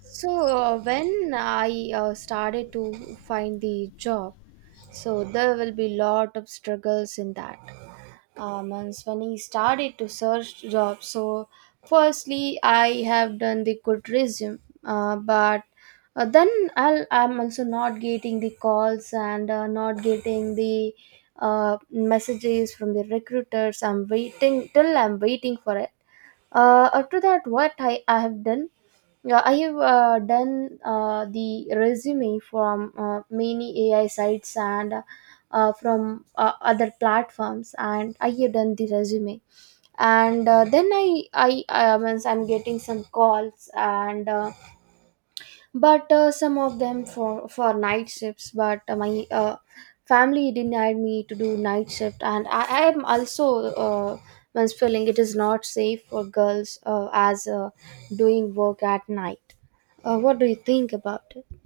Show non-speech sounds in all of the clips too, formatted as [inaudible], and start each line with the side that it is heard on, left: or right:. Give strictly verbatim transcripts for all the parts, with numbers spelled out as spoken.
right: So uh, when I uh, started to find the job, so there will be lot of struggles in that. Um, and when I started to search jobs, so firstly I have done the good resume, uh, but uh, then I'll, I'm also not getting the calls and uh, not getting the uh, messages from the recruiters. I'm waiting till I'm waiting for uh, after that, what I, I have done, uh, I have uh, done uh, the resume from uh, many A I sites and uh, from uh, other platforms, and I have done the resume. And uh, then I I I means I'm getting some calls and uh, but uh, some of them for for night shifts, but uh, my uh, family denied me to do night shift, and i, I am also uh, once feeling it is not safe for girls uh, as uh, doing work at night. Uh, what do you think about it?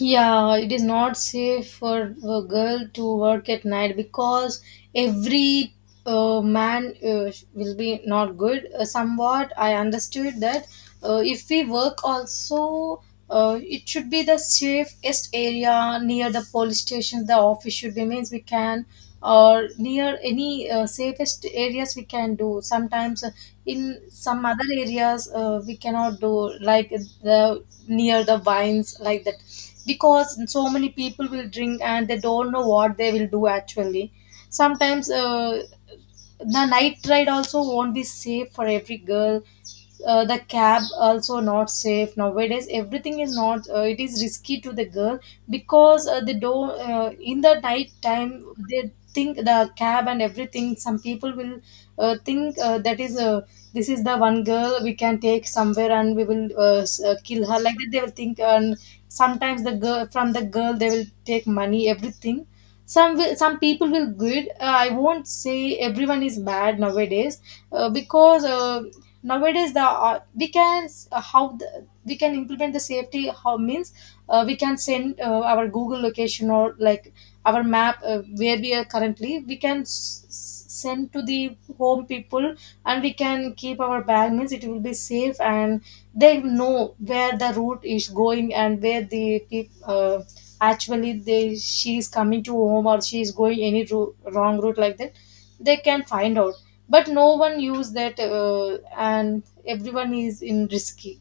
left: Yeah, it is not safe for a girl to work at night because every uh, man uh, will be not good. Uh, somewhat, I understood that uh, if we work also, uh, it should be the safest area near the police station. The office should be means we can or near any uh, safest areas we can do. Sometimes uh, in some other areas uh, we cannot do like the near the vines like that because so many people will drink and they don't know what they will do actually sometimes uh, the night ride also won't be safe for every girl. Uh, the cab also not safe nowadays, everything is not uh, it is risky to the girl because uh, they don't uh, in the night time they think the cab and everything some people will uh, think uh, that is uh, this is the one girl we can take somewhere and we will uh, s- uh, kill her like that they will think. And sometimes the girl from the girl they will take money everything. Some will, some people will good. uh, I won't say everyone is bad nowadays. Uh, because uh, Nowadays the uh, we can uh, how the, we can implement the safety how means uh, we can send uh, our Google location or like our map uh, where we are currently we can s- s- send to the home people, and we can keep our bag means it will be safe, and they know where the route is going and where the peop- uh, actually they, she is coming to home or she is going any ru- wrong route, like that they can find out. But no one used that, uh, and everyone is in risky.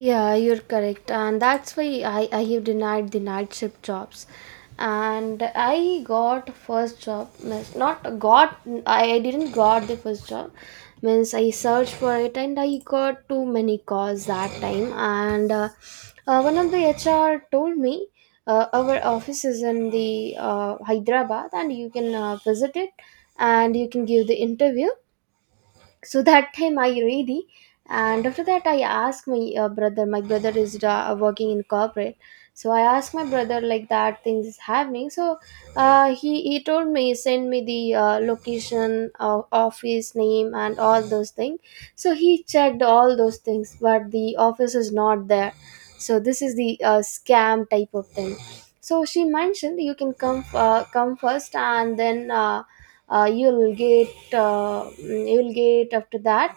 right: Yeah, you're correct. And that's why I, I have denied the night shift jobs. And I got first job, means not got, I I didn't got the first job. Means I searched for it and I got too many calls that time. And uh, uh, one of the H R told me uh, our office is in the uh, Hyderabad, and you can uh, visit it and you can give the interview. So that time I read it, and after that I asked my uh, brother my brother is uh, working in corporate, so I asked my brother like that things is happening. So uh, he he told me, send me the uh, location, uh, office name, and all those things. So he checked all those things, but the office is not there. So this is the uh, scam type of thing. So she mentioned you can come uh, come first, and then uh, uh, you'll get uh, mm, you'll get after that,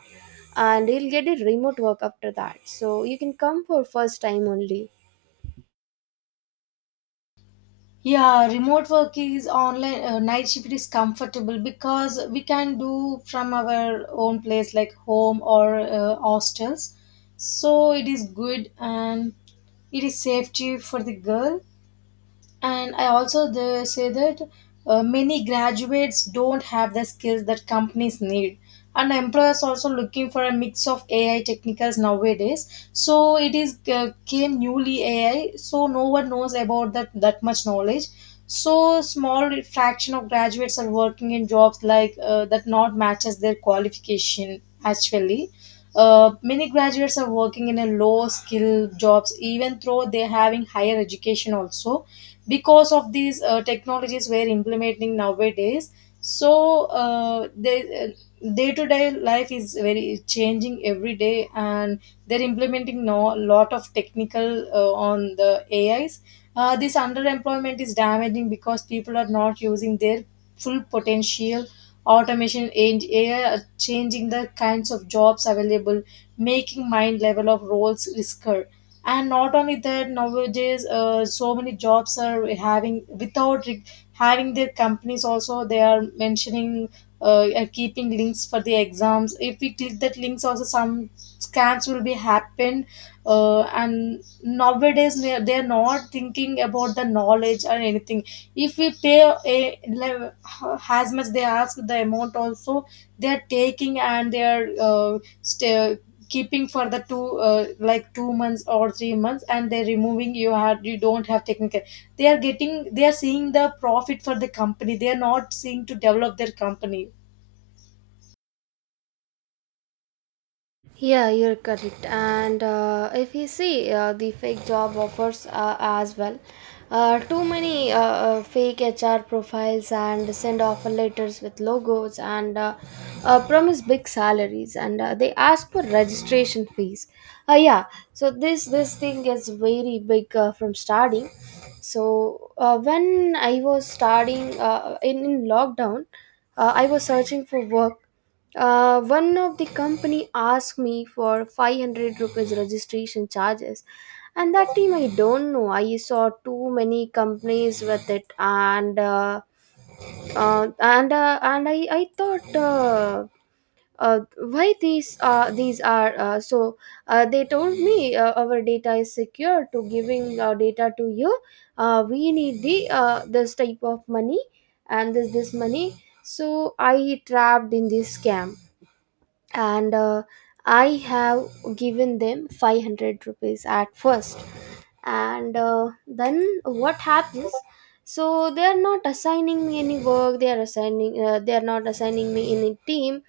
right: and you'll get a remote work after that, so you can come for first time only.
left: Yeah, remote work is online. Uh, night shift is comfortable because we can do from our own place, like home or uh, hostels. So it is good, and it is safety for the girl. And I also, they say that uh, many graduates don't have the skills that companies need, and employers also looking for a mix of ai technicals nowadays, so it is uh, came newly ai, so no one knows about that that much knowledge. So small fraction of graduates are working in jobs like uh, that not matches their qualification actually. Uh, many graduates are working in a low skill jobs even though they having higher education also, because of these uh, technologies we're implementing nowadays. So uh, they uh, day-to-day life is very changing every day, and they're implementing no lot of technical uh, on the ais. Uh, this underemployment is damaging because people are not using their full potential. Automation and ai are changing the kinds of jobs available, making mind level of roles riskier. And not only that, nowadays uh, so many jobs are having without re- having their companies also they are mentioning uh, are keeping links for the exams. If we click that links also, some scams will be happen. Uh, and nowadays they are they are not thinking about the knowledge or anything. If we pay a, le- as much they ask the amount also, they're taking, and they're uh, st- keeping for the two uh, like two months or three months, and they're removing you had you don't have technical. They are getting, they are seeing the profit for the company, they are not seeing to develop their company.
right: Yeah, you're correct. And uh, if you see uh, the fake job offers uh, as well, uh, too many uh, uh, fake H R profiles and send offer letters with logos, and uh, uh, promise big salaries, and uh, they ask for registration fees. Uh, yeah, so this this thing gets very big uh, from starting. So uh, when I was starting uh, in, in lockdown, uh, I was searching for work. Uh, one of the company asked me for five hundred rupees registration charges, and that time I don't know, I saw too many companies with it, and uh, uh, and uh, and i i thought, uh, uh, why these uh, these are uh, so. Uh, they told me uh, our data is secure to giving our data to you, uh, we need the uh, this type of money and this this money. So I trapped in this scam, and uh, I have given them five hundred rupees at first. And uh, then what happens, so they are not assigning me any work, they are assigning uh, they are not assigning me any team,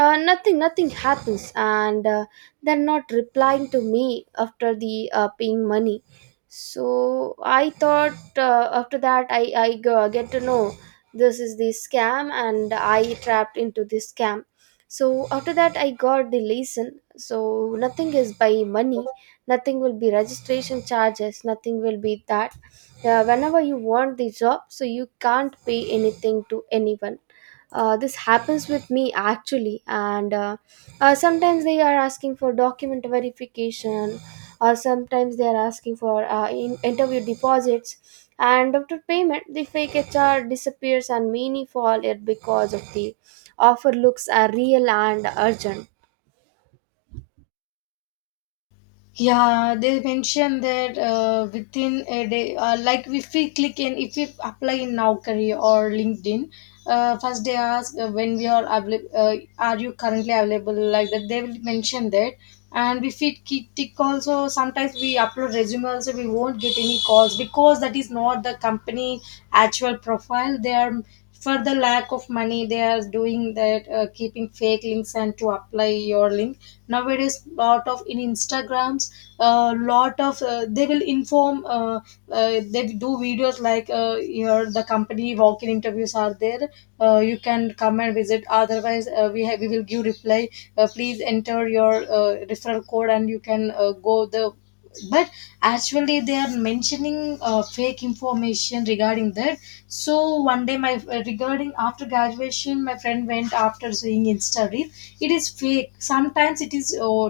right: uh, nothing nothing happens, and uh, they're not replying to me after the uh, paying money. So I thought, uh, after that i i go- get to know this is the scam and I trapped into this scam. So after that I got the lesson, so nothing is by money, nothing will be registration charges, nothing will be that. Uh, whenever you want the job, so you can't pay anything to anyone. Uh, this happens with me actually, and uh, uh, sometimes they are asking for document verification, or sometimes they are asking for uh, in- interview deposits. And after payment the fake HR disappears, and many fall it because of the offer looks are real and urgent.
left: Yeah, they mentioned that uh, within a day, uh, like if we click in, if we apply in Naukri or LinkedIn, uh, first they ask uh, when we are available, uh, are you currently available, like that. They will mention that. And if we keep tick also, sometimes we upload resume also, we won't get any calls because that is not the company actual profile. They are, for the lack of money, they are doing that, uh, keeping fake links and to apply your link. Nowadays lot of in instagrams, a lot of uh, they will inform uh, uh, they do videos like uh, your the company walk-in interviews are there. Uh, you can come and visit, otherwise uh, we have we will give reply. Uh, please enter your uh, referral code and you can uh, go the. But actually they are mentioning uh, fake information regarding that. So one day my uh, regarding after graduation, my friend went after seeing insta reel. It is fake, sometimes it is uh,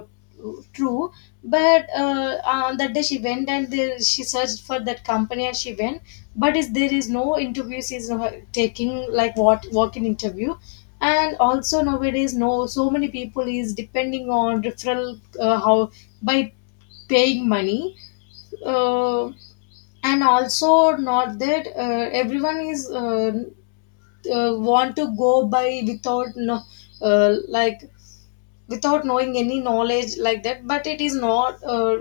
left: true. But uh, on that day she went and there, she searched for that company and she went, but is there is no interview. She's uh, taking like what work interview. And also nowadays no so many people is depending on referral, uh, how by paying money. uh, and also not that uh, everyone is uh, uh, want to go by without no uh, like without knowing any knowledge like that, but it is not uh,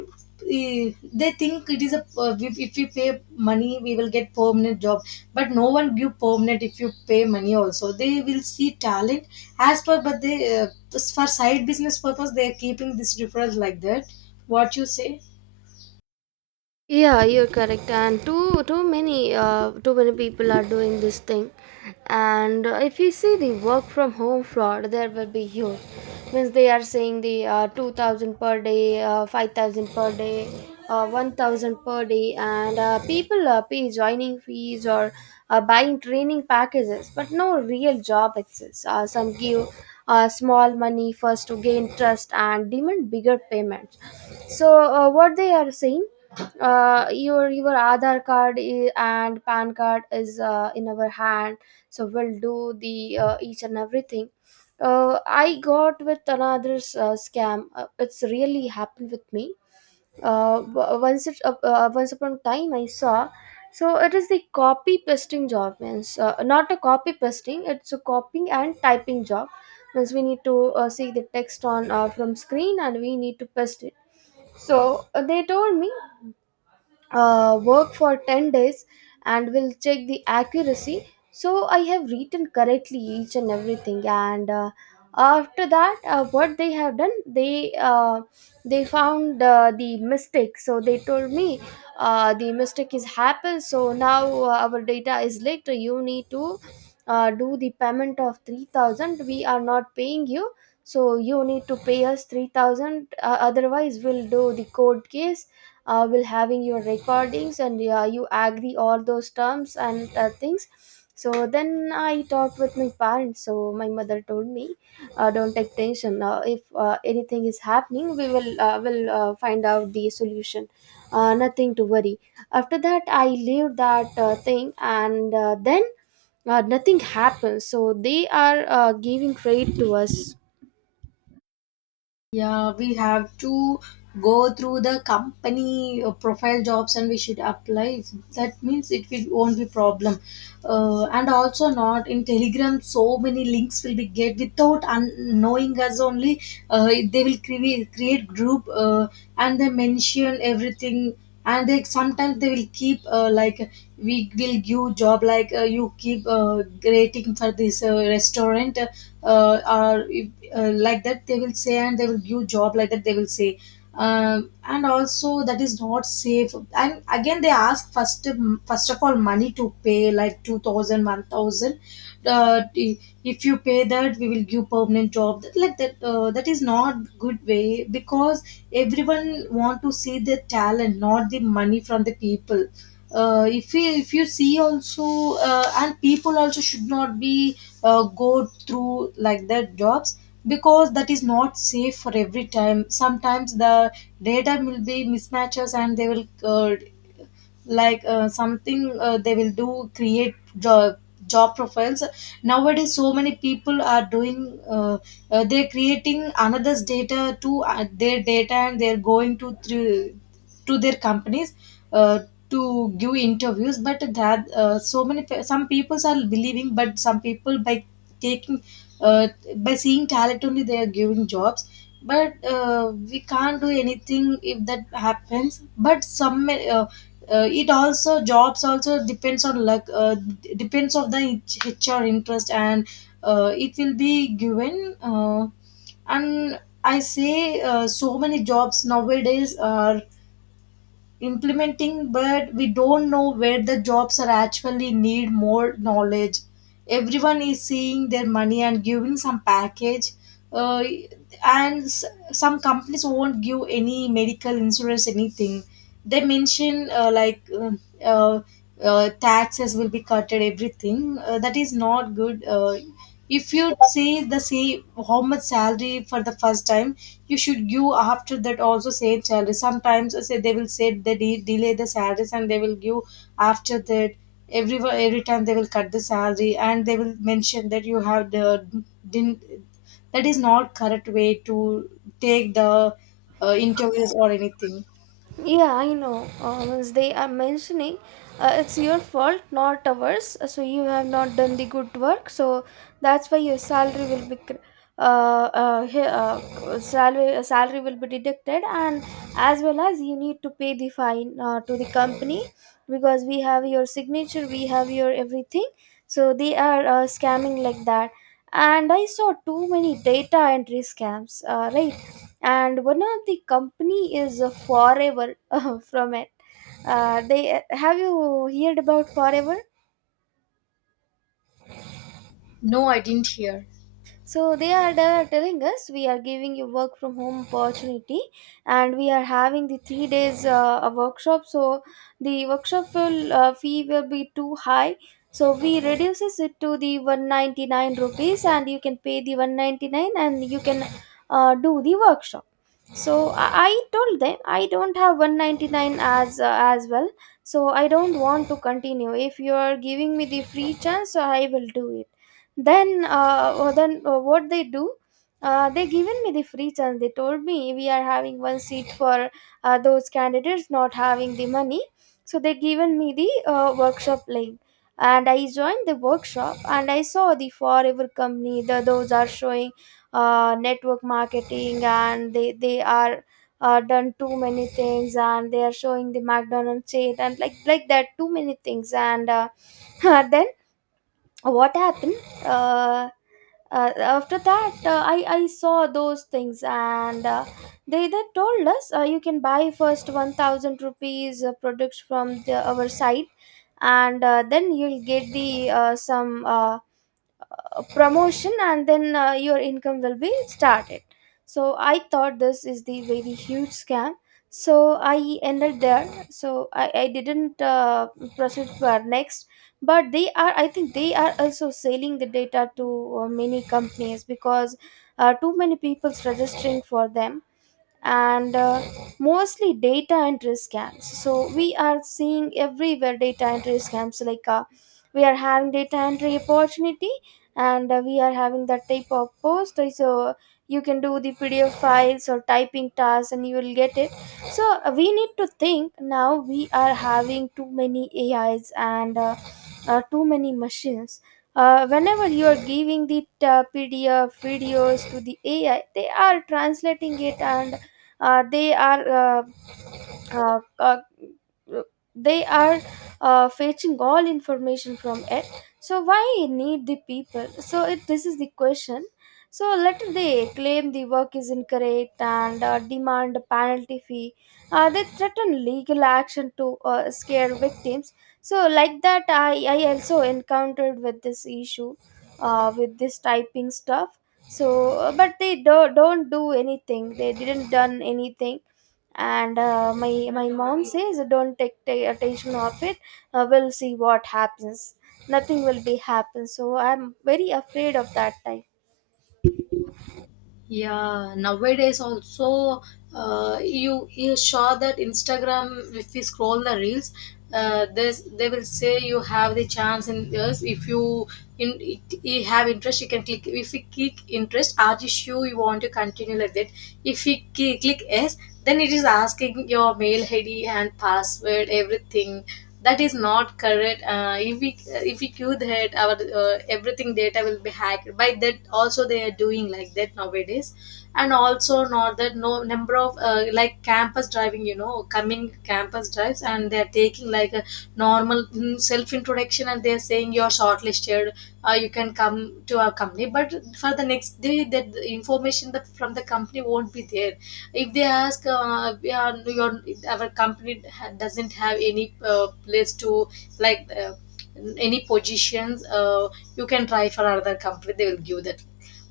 left: eh, they think it is a uh, if, if we pay money we will get permanent job. But no one give permanent. If you pay money also, they will see talent as per. But they uh, for side business purpose they are keeping this referral like that. What you say?
right: Yeah, you're correct. And too too many uh, too many people are doing this thing. And uh, if you see the work from home fraud, there will be huge. Means they are saying the uh, two thousand per day, uh, five thousand per day, uh, one thousand per day, and uh, people uh, pay joining fees, or uh, buying training packages, but no real job exists. Uh, some give uh, small money first to gain trust and demand bigger payments. So uh, what they are saying, uh, your your Aadhaar card i- and PAN card is uh, in our hand, so we'll do the uh, each and everything. Uh, I got with another uh, scam. Uh, it's really happened with me. Uh, w- once it uh, uh, once upon a time I saw. So it is the copy pasting job, means uh, not a copy pasting, it's a copying and typing job. Means we need to uh, see the text on uh, from screen and we need to paste it. So uh, they told me uh, work for ten days and will check the accuracy. So I have written correctly each and everything, and uh, after that uh, what they have done, they uh, they found uh, the mistake. So they told me uh, the mistake is happened, so now uh, our data is leaked, you need to uh, do the payment of three thousand, we are not paying you, so you need to pay us three thousand. Uh, otherwise we'll do the court case, uh, will having your recordings, and yeah, you agree all those terms and uh, things. So then I talked with my parents, so my mother told me, uh, don't take tension, uh, if uh, anything is happening, we will uh, will uh, find out the solution, uh, nothing to worry. After that I leave that uh, thing, and uh, then uh, nothing happens, so they are uh, giving credit to us.
left: Yeah, we have to go through the company uh, profile jobs and we should apply. That means it will, won't be problem. Uh, and also not in Telegram, so many links will be get without un- knowing us only. Uh, they will create create group uh, and they mention everything. And they sometimes they will keep uh, like we will give job like uh, you keep uh, rating for this uh, restaurant uh, or if, uh, like that they will say, and they will give job like that they will say. Um, and also that is not safe, and again they ask first, first of all money to pay like two thousand, one thousand uh, i- if you pay that we will give permanent job that like that. Uh, that is not good way because everyone want to see the talent, not the money from the people. Uh, if you, if you see also uh, and people also should not be uh, go through like that jobs, because that is not safe for every time. Sometimes the data will be mismatches, and they will uh, like uh, something uh, they will do create job, job profiles. Nowadays so many people are doing uh, uh, they're creating another's data to uh, their data, and they're going to through to their companies uh, to give interviews. But that uh, so many pe- some people are believing, but some people by taking uh, by seeing talent only they are giving jobs. But uh, we can't do anything if that happens. But some uh, uh, it also, jobs also depends on luck, uh, d- depends on the hr interest, and uh, it will be given. Uh, and I say uh, so many jobs nowadays are implementing, but we don't know where the jobs are actually need more knowledge. Everyone is seeing their money and giving some package. uh, and s- some companies won't give any medical insurance anything. They mention uh, like uh, uh, uh, taxes will be cutted, everything. Uh, that is not good. Uh, if you say the same, how much salary for the first time you should give, after that also same salary. Sometimes uh, say they will say they de- delay the salaries, and they will give after that. every every time they will cut the salary and they will mention that you have the didn't. That is not correct way to take the uh, interviews or anything.
right: Yeah, I know. Uh, once they are mentioning, uh, it's your fault, not ours. Uh, So you have not done the good work. So that's why your salary will be, cr- uh, uh, he- uh, salary uh, salary will be deducted, and as well as you need to pay the fine uh, to the company, because we have your signature, we have your everything. So they are uh, scamming like that, and I saw too many data entry scams. Uh, right. And one of the company is uh, forever [laughs] from it. Uh, they have, you heard about forever?
left: No, I didn't hear.
right: So they are the- telling us we are giving you work from home opportunity, and we are having the three days uh, a workshop. So the workshop will uh, fee will be too high, so we reduces it to the one hundred ninety-nine rupees, and you can pay the one hundred ninety-nine and you can uh, do the workshop. So i I told them I don't have one hundred ninety-nine as uh, as well, so I don't want to continue. If you are giving me the free chance, so I will do it. Then uh, oh, then uh, what they do, uh, they given me the free chance. They told me we are having one seat for uh, those candidates not having the money. So they given me the uh, workshop link, and I joined the workshop, and I saw the forever company. The those are showing uh, network marketing, and they they are uh, done too many things, and they are showing the McDonald's chain and like like that too many things, and uh, [laughs] then what happened. uh, uh, After that uh, i i saw those things, and uh, they they told us uh, you can buy first one thousand rupees uh, products from the, our site, and uh, then you'll get the uh, some uh, uh, promotion, and then uh, your income will be started. So I thought this is the very huge scam. So I ended there, so i, I didn't uh, proceed for next. But they are, I think they are also selling the data to uh, many companies, because uh, too many people's registering for them. And uh, mostly data entry scams, so we are seeing everywhere data entry scams, like uh, we are having data entry opportunity, and uh, we are having that type of post. Uh, so you can do the P D F files or typing tasks and you will get it. So uh, we need to think, now we are having too many A Is, and uh, uh, too many machines. Uh, whenever you are giving the uh, P D F videos to the A I, they are translating it, and uh, they are uh, uh, uh, they are uh, fetching all information from it. So why need the people? So it, this is the question. So let they claim the work is incorrect, and uh, demand a penalty fee. Uh, they threaten legal action to uh, scare victims. So like that i, I also encountered with this issue, uh, with this typing stuff. So uh, but they do, don't do anything, they didn't done anything. And uh, my my mom says don't take, take attention of it, uh, we'll see what happens. Nothing will be happen, so I'm very afraid of that time.
left: Yeah, nowadays also uh, you, you saw that instagram if we scroll the reels uh, there's, they will say you have the chance in this. If you in, you have interest you can click. If you click interest, are you sure you want to continue like that. If you ki- click yes, then it is asking your mail id and password everything. That is not correct. Uh, if we, if we queue that, our uh, everything data will be hacked. By that also they are doing like that nowadays. And also not that no, number of uh, like campus driving you know coming campus drives, and they are taking like a normal self introduction, and they are saying you are shortlisted. Uh, you can come to our company, but for the next day that the information that from the company won't be there. If they ask uh, yeah, your, our company ha- doesn't have any uh, place to like uh, any positions. Uh, you can try for another company, they will give that.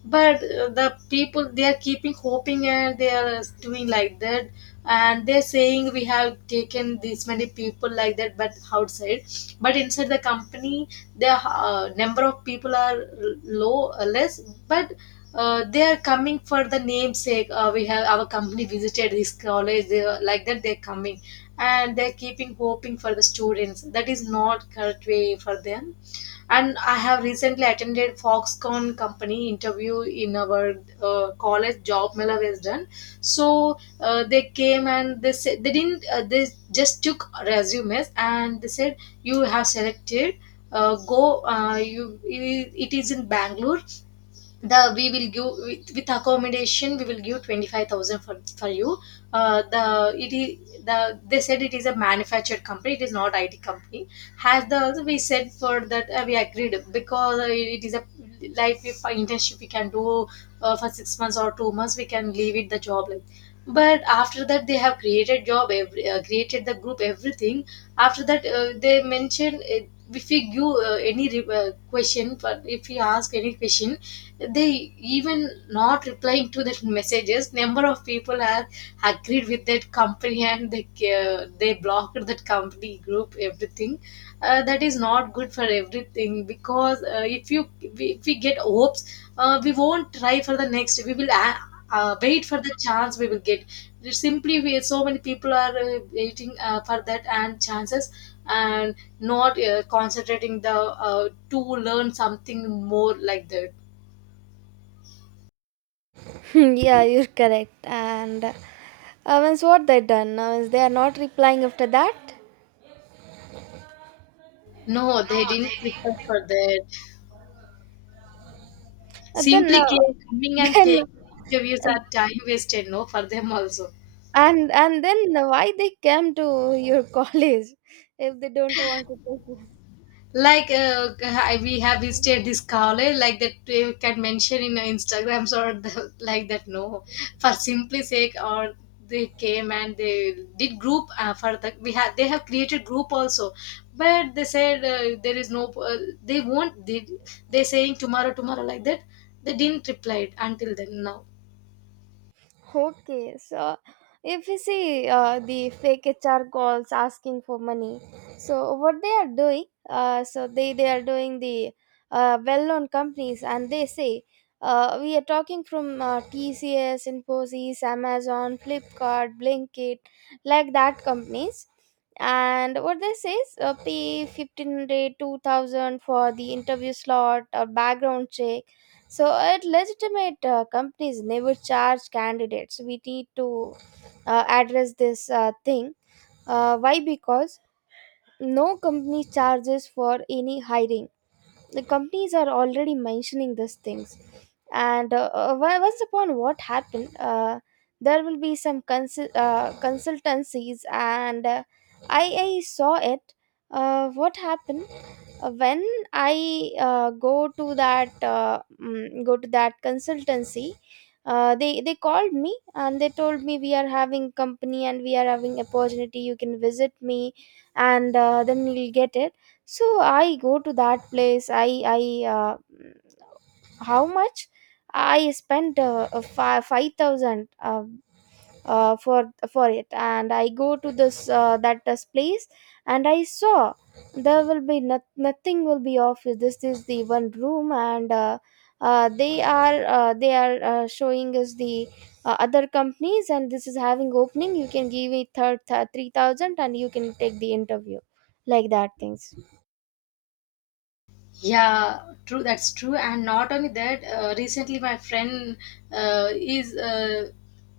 left: But uh, the people they are keeping hoping and they are doing like that. And they're saying we have taken this many people like that but outside. But inside the company the uh, number of people are low, uh, less. But uh, they are coming for the namesake, uh, we have our company visited this college they are, like that they're coming, and they're keeping hoping for the students. That is not correct way for them. And I have recently attended Foxconn company interview in our uh, college job mela was done. So uh, they came and they said they didn't uh, they just took resumes and they said you have selected. Uh, go, uh, you it it is in Bangalore. The we will give with, with accommodation, we will give twenty-five thousand for for you. Uh, the it is the they said it is a manufactured company, it is not I T company. Has the we said for that, uh, we agreed because uh, it is a like if for internship we can do. Uh, for six months or two months we can leave it the job like. But after that they have created job every, uh, created the group everything. After that uh, they mentioned, uh, if we give uh, any re- uh, question, for if we ask any question they even not replying to the messages. Number of people are agreed with that company and they uh, they blocked that company group everything. Uh, that is not good for everything, because uh, if you if we get hopes, uh, we won't try for the next. We will uh, uh, wait for the chance we will get. Simply we so many people are uh, waiting uh, for that and chances, and not uh, concentrating the uh, to learn something more like that.
right: [laughs] Yeah, you're correct. And uh, means what they done? Uh, means they are not replying after that.
left: No, they didn't prepare for that.
right: Uh, then, uh,
left: Simply came, coming
right: [laughs]
left: and
right: then,
left: taking interviews
right: uh,
left: are time wasted, no, for them also.
right: and and then why they came to your [laughs] college if they don't want to take you?
left: Like uh, I- we have visited this college, like that we can mention in Instagrams or the, like that. No, for simply sake, or they came and they did group uh, for the we have they have created group also, but they said uh, there is no uh, they won't they they saying tomorrow tomorrow like that. They didn't reply until then now.
right: Okay, so if you see uh, the fake H R calls asking for money, so what they are doing, uh, so they, they are doing the uh, well known companies and they say, uh, we are talking from uh, T C S, Infosys, Amazon, Flipkart, Blinkit, like that companies. And what they say is uh, pay fifteen hundred two thousand for the interview slot or background check, so at legitimate uh, companies never charge candidates. We need to uh, address this uh, thing. Uh, why? Because no company charges for any hiring. The companies are already mentioning these things, and uh, uh, on- once upon what happened, uh, there will be some consul- uh, consultancies and uh, I, I saw it. Uh, what happened uh, when i uh, go to that uh, mm, go to that consultancy. uh, they they called me and they told me, we are having company and we are having opportunity, you can visit me and uh, then you'll get it. So I go to that place. I i uh, how much I spent uh, uh, fi- five thousand uh, uh, for for it, and I go to this uh, that this place. And I saw there will be not, nothing will be off. This is the one room, and uh, uh, they are uh, they are uh, showing us the uh, other companies, and this is having opening, you can give it third th- three thousand and you can take the interview, like that things.
left: Yeah, true. That's true. And not only that, uh, recently my friend uh, is uh,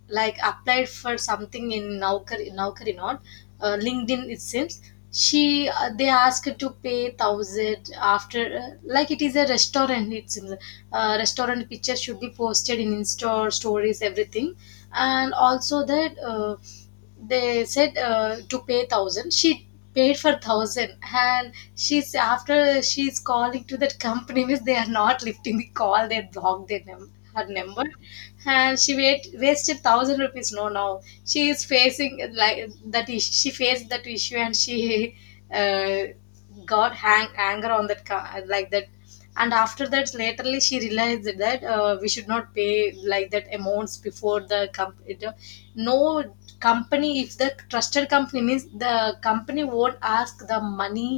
left: like applied for something in Naukri, Naukri not uh, LinkedIn. It seems she uh, they asked her to pay thousand after uh, like it is a restaurant. It seems uh, restaurant picture should be posted in Insta stories everything, and also that. Uh, they said uh, to pay thousand. She paid for thousand, and she's after she's calling to that company means they are not lifting the call. They blocked their num- her number, and she wait, wasted thousand rupees no. Now she is facing like that issue. She faced that issue and she uh, got hang- anger on that co- like that. And after that laterly she realized that uh, we should not pay like that amounts before the company. No company, if the trusted company means, the company won't ask the money,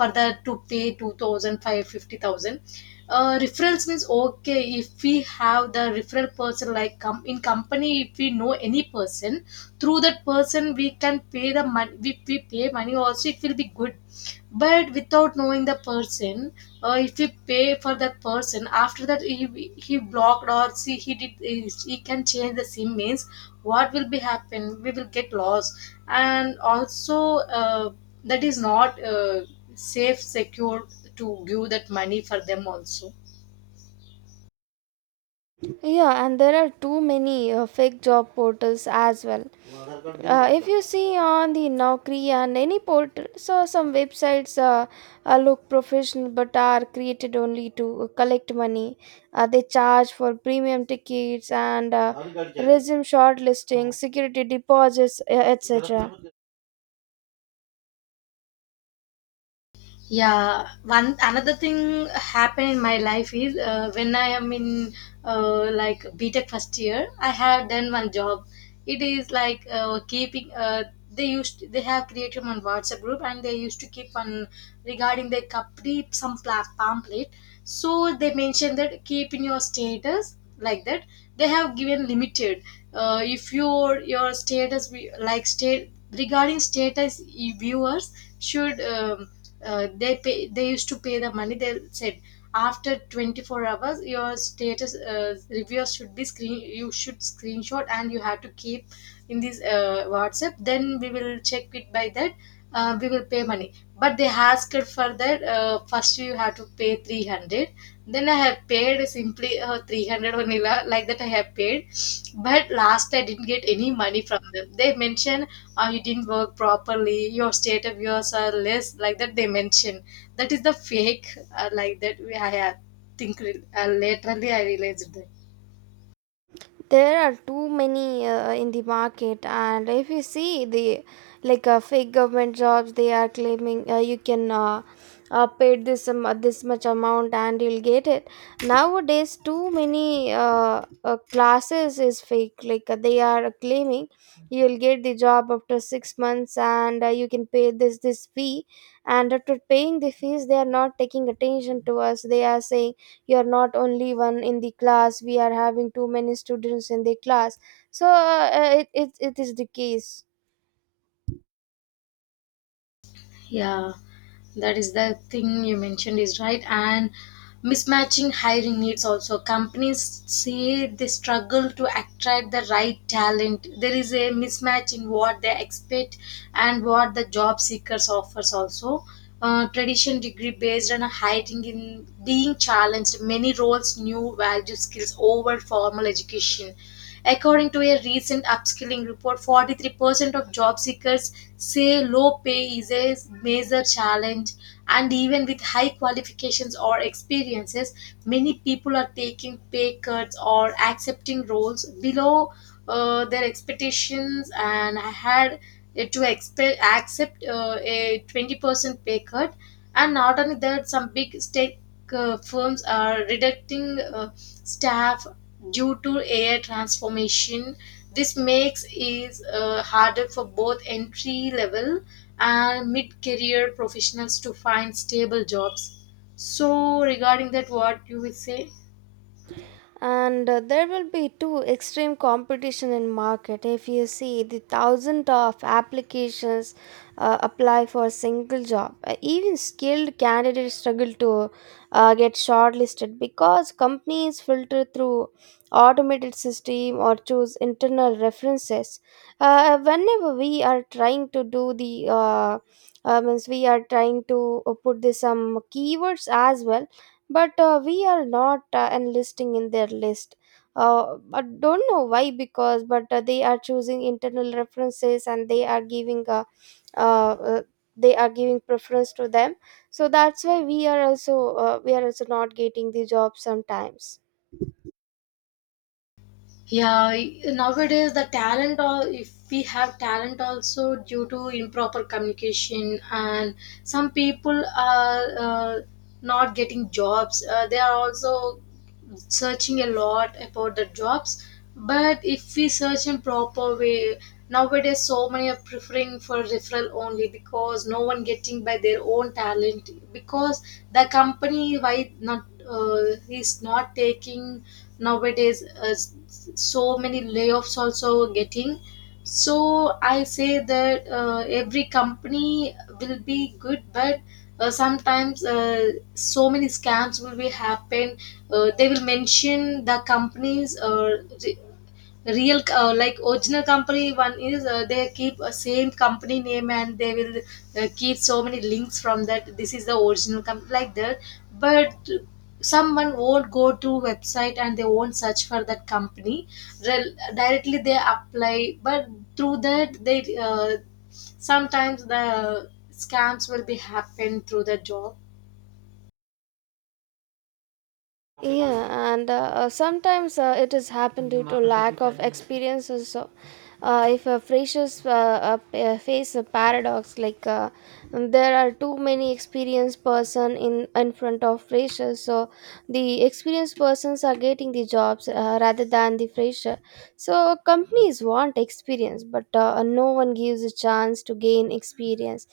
left: further to pay two thousand five fifty thousand, fifty thousand. Uh, referrals means okay, if we have the referral person like com- in company, if we know any person, through that person we can pay the money. We, we pay money also, it will be good. But without knowing the person, uh, if we pay for that person, after that he, he blocked or see he did, he can change the sim means what will be happen, we will get lost. And also uh, that is not uh, safe secure to give that money for them also.
right: Yeah, and there are too many uh, fake job portals as well. Uh, if you see on the Naukri and any portal, so some websites uh, uh, look professional but are created only to collect money. Uh, they charge for premium tickets and uh, resume shortlisting, security deposits, uh, et cetera.
left: Yeah, one another thing happened in my life is uh, when I am in uh, like btech first year. I have done one job. It is like uh, keeping uh, they used they have created one WhatsApp group and they used to keep one regarding their company some pla- pamphlet. So they mentioned that keep in your status like that. They have given limited. Uh, if your your status we- like state regarding status e-, viewers should um, uh, they pay they used to pay the money, they said. After twenty-four hours your status uh, reviewers should be screen, you should screenshot and you have to keep in this uh, WhatsApp, then we will check it by that uh, we will pay money. But they asked for that, uh, first you have to pay three hundred. Then I have paid simply uh, three hundred vanilla like that I have paid. But last I didn't get any money from them. They mention uh, you didn't work properly, your state of yours are less like that they mention. That is the fake, uh, like that we I have think re- uh, laterally I realized that.
right: There are too many uh, in the market, and if you see the like uh, fake government jobs, they are claiming uh, you can uh, uh, pay this um, uh, this much amount and you'll get it. Nowadays, too many uh, uh, classes is fake. Like uh, they are claiming you'll get the job after six months, and uh, you can pay this this fee. And after paying the fees, they are not taking attention to us. They are saying you're not only one in the class, we are having too many students in the class. So uh, uh, it, it, it is the case.
left: Yeah. That is the thing you mentioned is right. And mismatching hiring needs also, companies say they struggle to attract the right talent. There is a mismatch in what they expect and what the job seekers offers also. Uh, tradition degree based on a hiring in being challenged, many roles new value skills over formal education. According to a recent upskilling report, forty-three percent of job seekers say low pay is a major challenge, and even with high qualifications or experiences, many people are taking pay cuts or accepting roles below uh, their expectations. And I had uh, to expe- accept uh, a twenty percent pay cut, and not only that, some big state uh, firms are reducing uh, staff due to A I transformation. This makes it uh, harder for both entry level and mid career professionals to find stable jobs. So, regarding that, what you will say?
right: And uh, there will be too extreme competition in market. If you see the thousand of applications uh, apply for a single job. Uh, even skilled candidates struggle to uh, get shortlisted because companies filter through automated system or choose internal references. Uh, whenever we are trying to do the uh, uh, means we are trying to uh, put this some keywords as well, but uh, we are not uh, enlisting in their list. Uh, i don't know why, because but uh, they are choosing internal references and they are giving a uh, uh, they are giving preference to them. So that's why we are also uh, we are also not getting the job sometimes.
left: Yeah, nowadays the talent, or if we have talent also, due to improper communication, and some people are uh, not getting jobs. Uh, they are also searching a lot about the jobs. But if we search in proper way, nowadays so many are preferring for referral only because no one getting by their own talent, because the company why not uh, is not taking nowadays uh, s- so many layoffs also getting. So I say that uh, every company will be good, but uh, sometimes uh, so many scams will be happen. Uh, they will mention the companies uh, real uh, like original company. One is uh, they keep a same company name and they will uh, keep so many links from that, this is the original company like that. But someone won't go to website and they won't search for that company. Rel- directly they apply, but through that they uh, sometimes the scams will be happen through the job.
right: Yeah, and uh, uh, sometimes uh, it has happened due to lack of experience also. Uh, if a freshers uh, uh, p- uh, face a paradox, like uh, there are too many experienced person in in front of freshers, so the experienced persons are getting the jobs uh, rather than the fresher. So companies want experience, but uh, no one gives a chance to gain experience.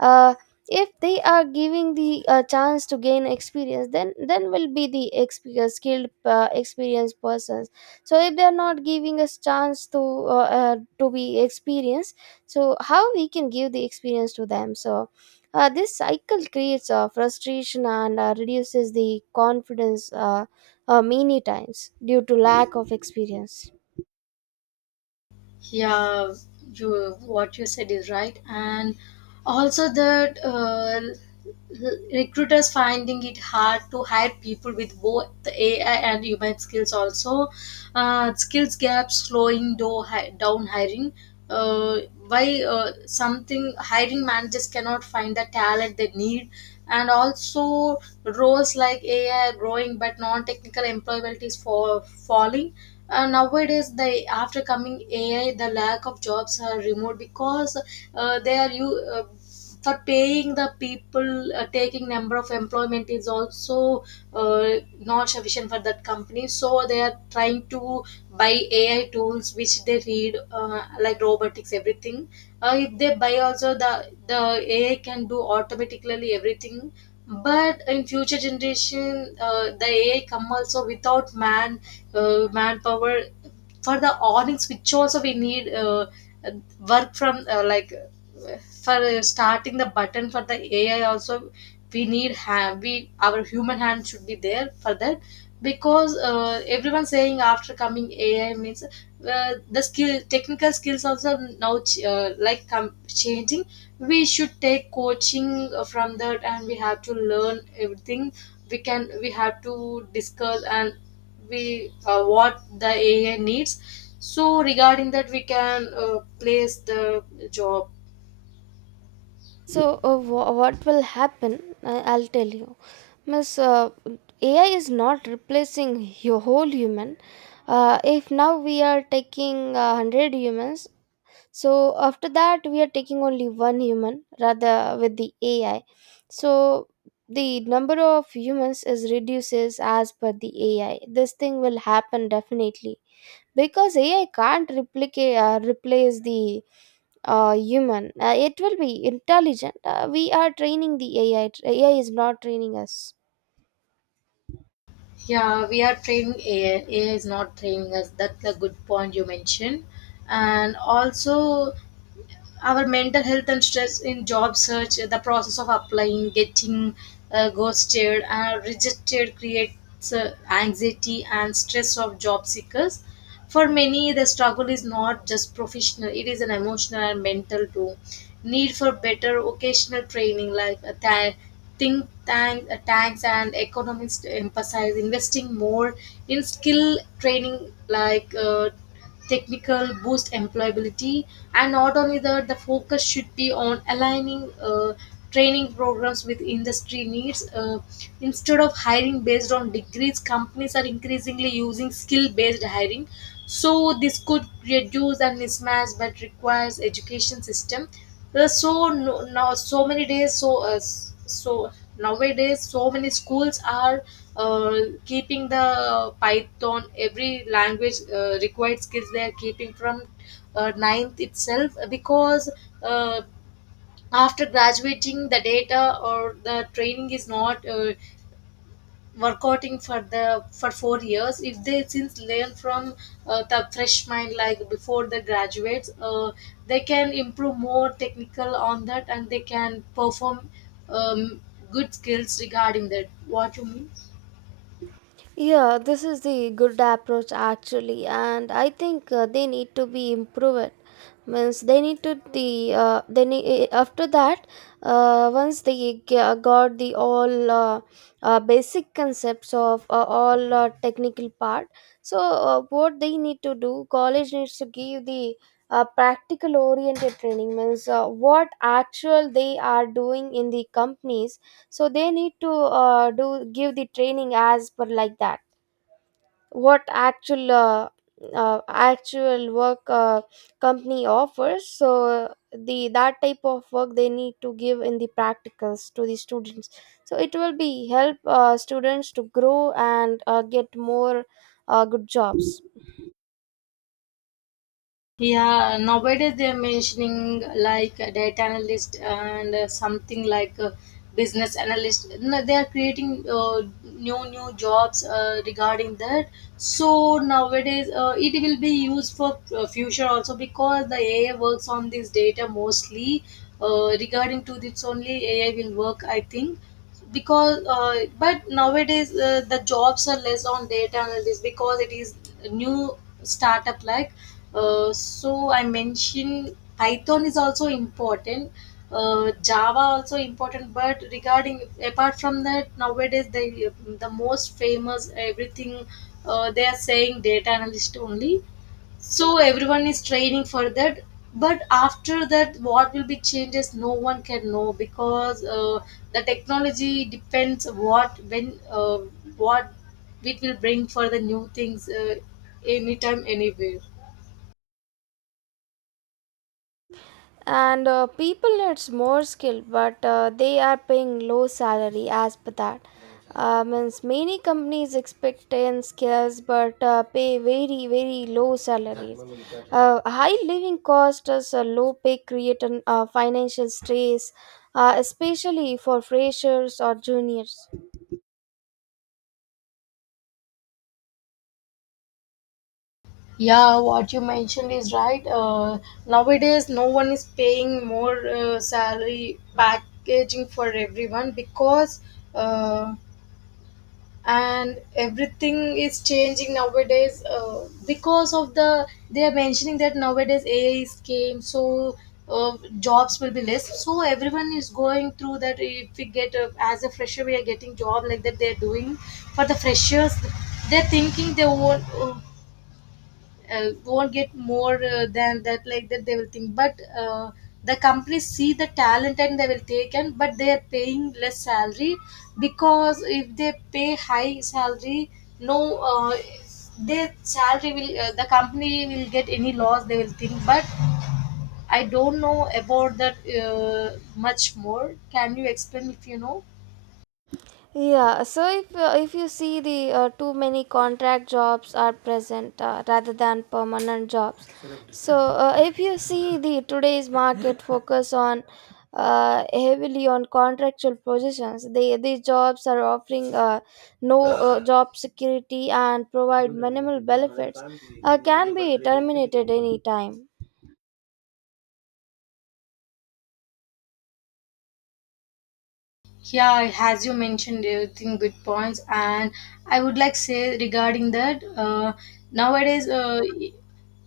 right: uh, if they are giving the uh, chance to gain experience, then then will be the experienced skilled uh, experienced persons. So if they are not giving us chance to uh, uh, to be experienced, so how we can give the experience to them? So uh, this cycle creates uh, frustration and uh, reduces the confidence uh, uh, many times due to lack of experience.
left: Yeah, you what you said is right. And also that uh, l- recruiters finding it hard to hire people with both the AI and human skills also. Uh, skills gaps slowing do- hi- down hiring. uh, why uh, something hiring managers cannot find the talent they need. And also roles like AI are growing, but non-technical employability is for falling. Uh, nowadays the after coming AI the lack of jobs are removed, because uh, they are you uh, for paying the people uh, taking number of employment is also uh, not sufficient for that company, so they are trying to buy AI tools which they read uh, like robotics everything. Uh, if they buy also, the the AI can do automatically everything. But in future generation uh, the AI come also without man, uh, manpower. For the awnings which also we need, uh, uh, work from uh, like uh, for uh, starting the button for the AI also, we need hand. We our human hand should be there for that. Because uh, everyone saying after coming AI means uh, the skill technical skills also now ch- uh, like come changing. We should take coaching uh, from that and we have to learn everything. We can we have to discuss and we uh, what the A I needs. So regarding that, we can uh, place the job.
right: So uh, wha what will happen? I- I'll tell you, Miss, uh, A I is not replacing your whole human. Uh, if now we are taking uh, one hundred humans, so after that we are taking only one human rather with the A I. So the number of humans is reduces as per the A I. This thing will happen definitely because A I can't replicate uh, replace the uh, human. Uh, it will be intelligent. Uh, we are training the A I. A I is not training us.
left: Yeah, we are training A I. A I is not training us. That's a good point you mentioned, and also our mental health and stress in job search. The process of applying, getting uh, ghosted and rejected, creates uh, anxiety and stress of job seekers. For many the struggle is not just professional, it is an emotional and mental too. Need for better vocational training like a tha- think tank, uh, tanks and economists emphasize investing more in skill training like uh, technical boost employability. And not only that, the focus should be on aligning uh, training programs with industry needs, uh, instead of hiring based on degrees. Companies are increasingly using skill based hiring, so this could reduce a mismatch but requires education system. There's so no, now so many days, so uh, s- so nowadays so many schools are uh, keeping the Python, every language uh, required skills, they are keeping from uh, ninth itself, because uh, after graduating the data or the training is not uh, workouting for the for four years, if they since learn from uh, the fresh mind like before the graduates, uh, they can improve more technical on that and they can perform um, good skills regarding that, what you mean?
right: Yeah, this is the good approach actually, and I think uh, they need to be improved. Means they need to the uh, they need, eh, eh, after that uh, once they g- got the all uh, uh, basic concepts of uh, all uh, technical part. So uh, what they need to do, college needs to give the uh, practical oriented training, means uh, what actual they are doing in the companies. So they need to uh, do give the training as per like that, what actual uh, uh, actual work uh, company offers. So the that type of work they need to give in the practicals to the students, so it will be help uh, students to grow and uh, get more uh, good jobs.
left: Yeah, nowadays they're mentioning like a data analyst and uh, something like a business analyst, no? They are creating uh, new new jobs uh, regarding that. So nowadays uh, it will be used for uh, future also, because the A I works on this data mostly. Uh, regarding to this only A I will work, I think, because uh, but nowadays uh, the jobs are less on data analysis, because it is a new startup like. Uh, so I mentioned Python is also important, uh, Java also important, but regarding apart from that, nowadays they the most famous everything, uh, they are saying data analyst only, so everyone is training for that. But after that what will be changes, no one can know, because uh, the technology depends what when uh, what it will bring for the new things uh, anytime anywhere.
right: And uh, people needs more skill, but uh, they are paying low salary as per that. Uh, means many companies expect ten skills but uh, pay very, very low salaries. Uh, high living costs as a low pay create an uh, financial stress, uh, especially for freshers or juniors.
left: Yeah, what you mentioned is right. Uh, nowadays no one is paying more uh, salary packaging for everyone, because uh, and everything is changing nowadays uh, because of the they are mentioning that nowadays A I is came, so uh, jobs will be less. So everyone is going through that, if we get uh, as a fresher we are getting job, like that they are doing for the freshers. They're thinking they won't uh, uh, won't get more uh, than that like that they will think. But uh, the companies see the talent and they will take, and but they are paying less salary, because if they pay high salary, no uh, their salary will uh, the company will get any loss, they will think. But I don't know about that uh, much more. Can you explain if you know?
right: Yeah, so if uh, if you see the uh, too many contract jobs are present uh, rather than permanent jobs. So uh, if you see the today's market focus on uh, heavily on contractual positions, they these jobs are offering uh, no uh, job security and provide minimal benefits. Uh, can be terminated any time.
left: Yeah, as you mentioned, everything good points. And I would like say regarding that uh, nowadays uh, e-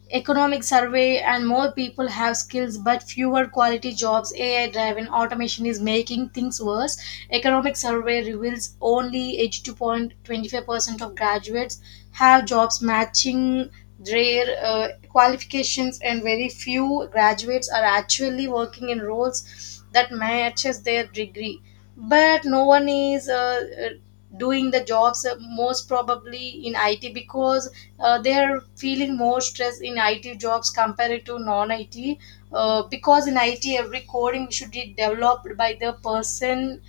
left: economic survey, and more people have skills but fewer quality jobs. A I driven automation is making things worse. Economic survey reveals only eighty-two point two five percent of graduates have jobs matching their uh, qualifications, and very few graduates are actually working in roles that matches their degree. But no one is uh, uh, doing the jobs uh, most probably in I T, because uh, they are feeling more stress in I T jobs compared to non-I T, uh, because in I T every coding should be developed by the person.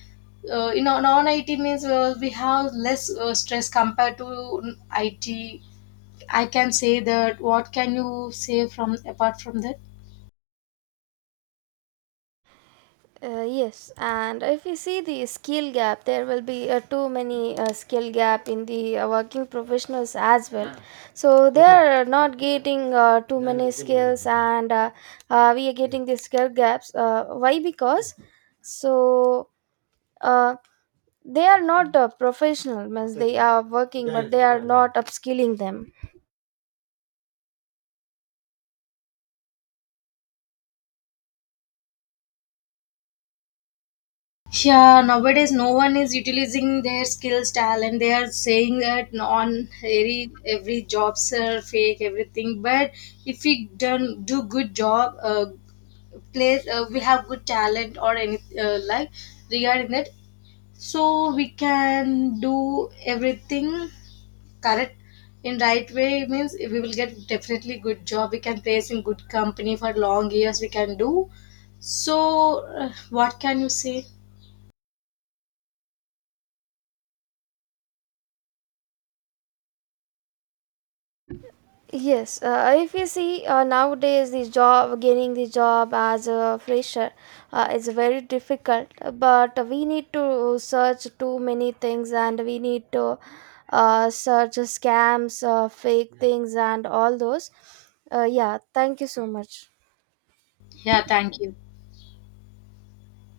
left: uh, In non-I T means uh, we have less uh, stress compared to I T, I can say that. What can you say from apart from that?
right: Uh, yes, and if we see the skill gap, there will be uh, too many uh, skill gap in the uh, working professionals as well. So they are not getting uh, too many skills, and uh, uh, we are getting the skill gaps. Uh, why? Because so uh, they are not uh, professional, means they are working, but they are not upskilling them.
left: Yeah, nowadays no one is utilizing their skills, talent. They are saying that on every every jobs are fake, everything. But if we done do good job, uh, place uh, we have good talent or any uh, like regarding that, so we can do everything correct in right way means we will get definitely good job. We can place in good company for long years. We can do. So, uh, what can you say?
right: Yes, uh, if you see uh, nowadays the job gaining the job as a fresher uh, is very difficult. But we need to search too many things, and we need to uh, search scams, uh, fake things, and all those. Uh, yeah, thank you so much.
left: Yeah, thank you.